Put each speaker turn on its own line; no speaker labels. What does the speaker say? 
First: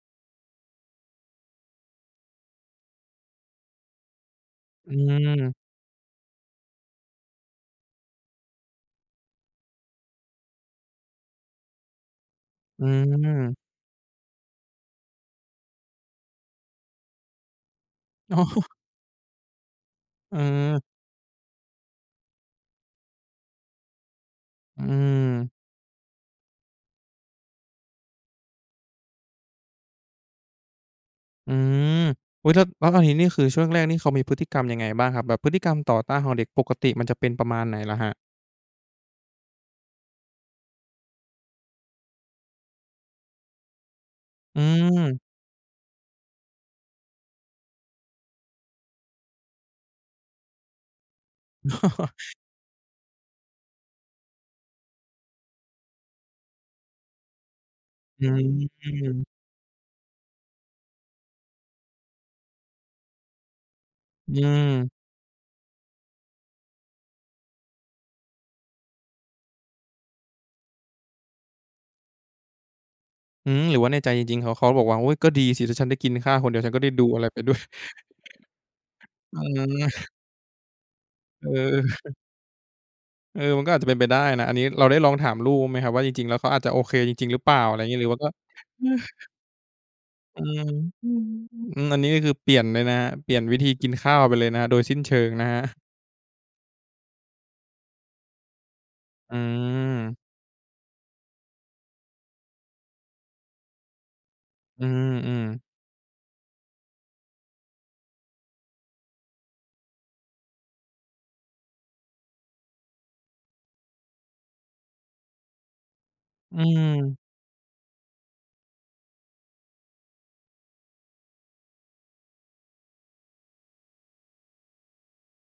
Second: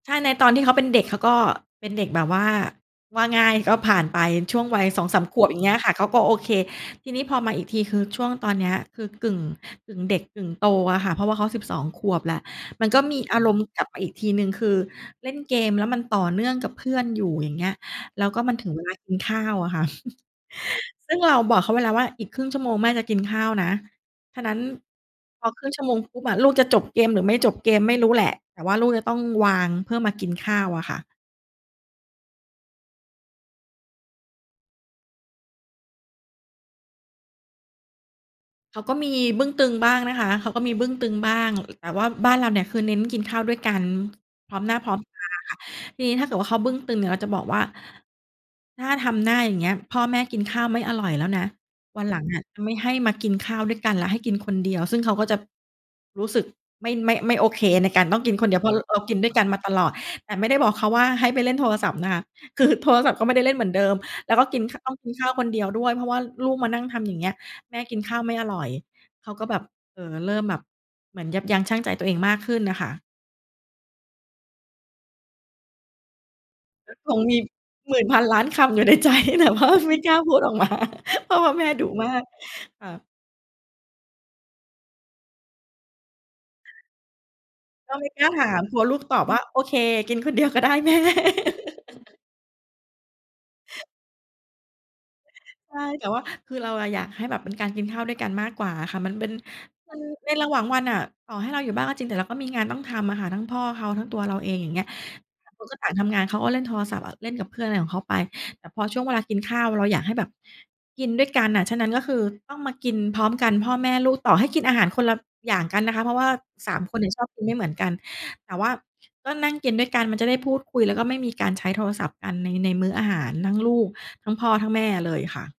ใช่ ในตอนที่เขาเป็นเด็ก เขาก็เป็นเด็กแบบว่า ว่าง่าย ก็ผ่านไปช่วงวัย
อ
2 3 ขวบ
ืม
อย่างเงี้ยอะค่ะ เขาก็โอเค ทีนี้พอมาอีกที คือช่วงตอนเนี้ย คือกึ่ง กึ่งเด็กกึ่งโตอะค่ะ เพราะว่าเขา 12 ขวบแล้ว
อ
มันก็มีอาร
ืม
มณ์กลับมาอีกทีหนึ่ง คือเล่นเกม แล้วมันต่อเนื่องกับเพื่อนอยู่ อย่างเงี้ย แล้ว
อ๋
ก็มันถึ
อ
งเวลากินข้าวอะค่ะ
อือ
ซึ่งเราบอกเขาไว้แล้วว่า "อีกครึ่งชั่วโมง แม่จะกินข้าวนะ" ฉะนั้น
อื
พอ
อ
ครึ่งชั่วโมงปุ๊บอะ ลูกจะจบเกม หรือไม่จบเกมไม่รู้แหละ แต่ว่าลูกจะต้องวางเพื่อมากินข้าวอะค่ะ
อืม อุ๊ย แล้ว แล้วตอนนี้นี่คือช่วงแรกนี่เขามีพฤติกรรมยังไงบ้างครับ แบบพฤติกรรมต่อต้านของเด็กปกติมันจะเป็นประมาณไหนเหรอครับ?
เขาก็มีบึ้งตึงบ้างนะคะ เขาก็มีบึ้งตึงบ้าง อ แต่ว่าบ้านเราเนี่ยคือเน้นกินข้าวด้วยกันพร้
อื
อมหน้าพร้อม
อ
ตาค่ะ ทีนี้ถ้าเกิดว่าเขาบึ้งตึงเนี่ยเราจะบอกว่า "ถ้าทำหน้าอย่างเงี้ย พ่อแม่กินข้าวไม่อร่อยแล้วนะ
อ
ว
้
ันหลัง
อ
อะจะไม่ให้มากินข้าวด้วยกันแล้ว ให้กินคนเดียว" ซึ่งเขาก็จะรู้สึกไม่ ไม่ ไม่โอเคในการต้อ
อ
ง
ื
กินคนเดียว เพราะเรากิน
ม
ด้วยกันมาตลอด แต่ไม่ได้บอกเขาว่าให้ไปเล่นโทรศัพท์นะคะ คือโทรศัพท์ก็ไม่ได้เล่นเหมือนเดิม
อ
แล
ื
้วก็กินข้า
ม
ว กินข้าวคนเดียวด้วย เพราะว่าลูกมานั่งทำอย่างเงี้ยแม่กินข้าวไม่อร่อย เขาก็แบบ เอ่อ เริ่มแบบเหมือนยับยั้งชั่งใจตัวเองมากขึ้นน่ะค่ะ
อืม หรือว่าในใจจริง ๆ เขา เขาบอกว่า "โอ๊ย ก็ดีสิ ถ้าฉันได้กินข้าวคนเดียว ฉันก็ได้ดู
ค
อ
ง
ะไร
มี
ไปด้วย"
หมื่นพันล้านคำ อยู่ ในใจ
อื
แต่ว่า ไม่
อ
กล้าพูดออก มา เพราะ
เ
ว
อ
่าแม่
อ
ดุมาก ค่ะ
เออ มันก็อาจจะเป็นไปได้นะ อันนี้เราได้ลองถามลูกไหมครับ ว่าจริง ๆ แล้วเขาอาจจะโอเคจริง ๆ หรือเปล่า? อะไรอย่าง
ก็
งี้
ไ
ห
ม
รื
่
อว่า
กล
ก
้
็
าถาม กลัวลูกตอบว่า "โอเค กินคน
อื
เดียวก
ม
็ได้ แม่"
อันนี้ก็คือเปลี่ยนเลยนะครับ เปลี่ยนวิธีกินข้าวไปเลยนะครับ โดยสิ้นเชิงนะครั
ใช่
บ
แต่ว่าคือเราอะอยากให้แบบเป็นการกินข้าวด้วยกันมากกว่าอะค่ะ มันเป็
อ
น
ื
มัน
อ
ในระหว่างวันน่ะ ต่อให้เราอยู่บ้างก็จริง แต่เราก็มีงานต้องทำอะค่ะ ทั้งพ่อเขา ทั้งตัวเราเอง อย่างเง
อ
ี
ื
้ย
อ
ต่างค
ๆ
นก็ต่างทำงาน เขาก็เล่นโทรศัพท์อะ เล่นกับเพื่อนอะไรของเขาไป แต่พอช่วงเวลากินข้าว เราอยากให้แบบกินด้วยกันน่ะ ฉะนั้นก็คือต้องมากินพร้อมกันพ่อแม่ลูก ต่อให้กินอาหารคนละอย่างกันนะคะ เพราะว่า
อื
3 คนเนี่
อ
ย ชอบกินไม่เหมือนกัน แต่ว่า ก็นั่งกินด้วยกัน มันจะได้พูดคุย แล้วก็ไม่มีการใช้โทรศัพท์กันใน ในมื้ออาหาร ทั้งลูกทั้งพ่อทั้งแม่เลยค่ะ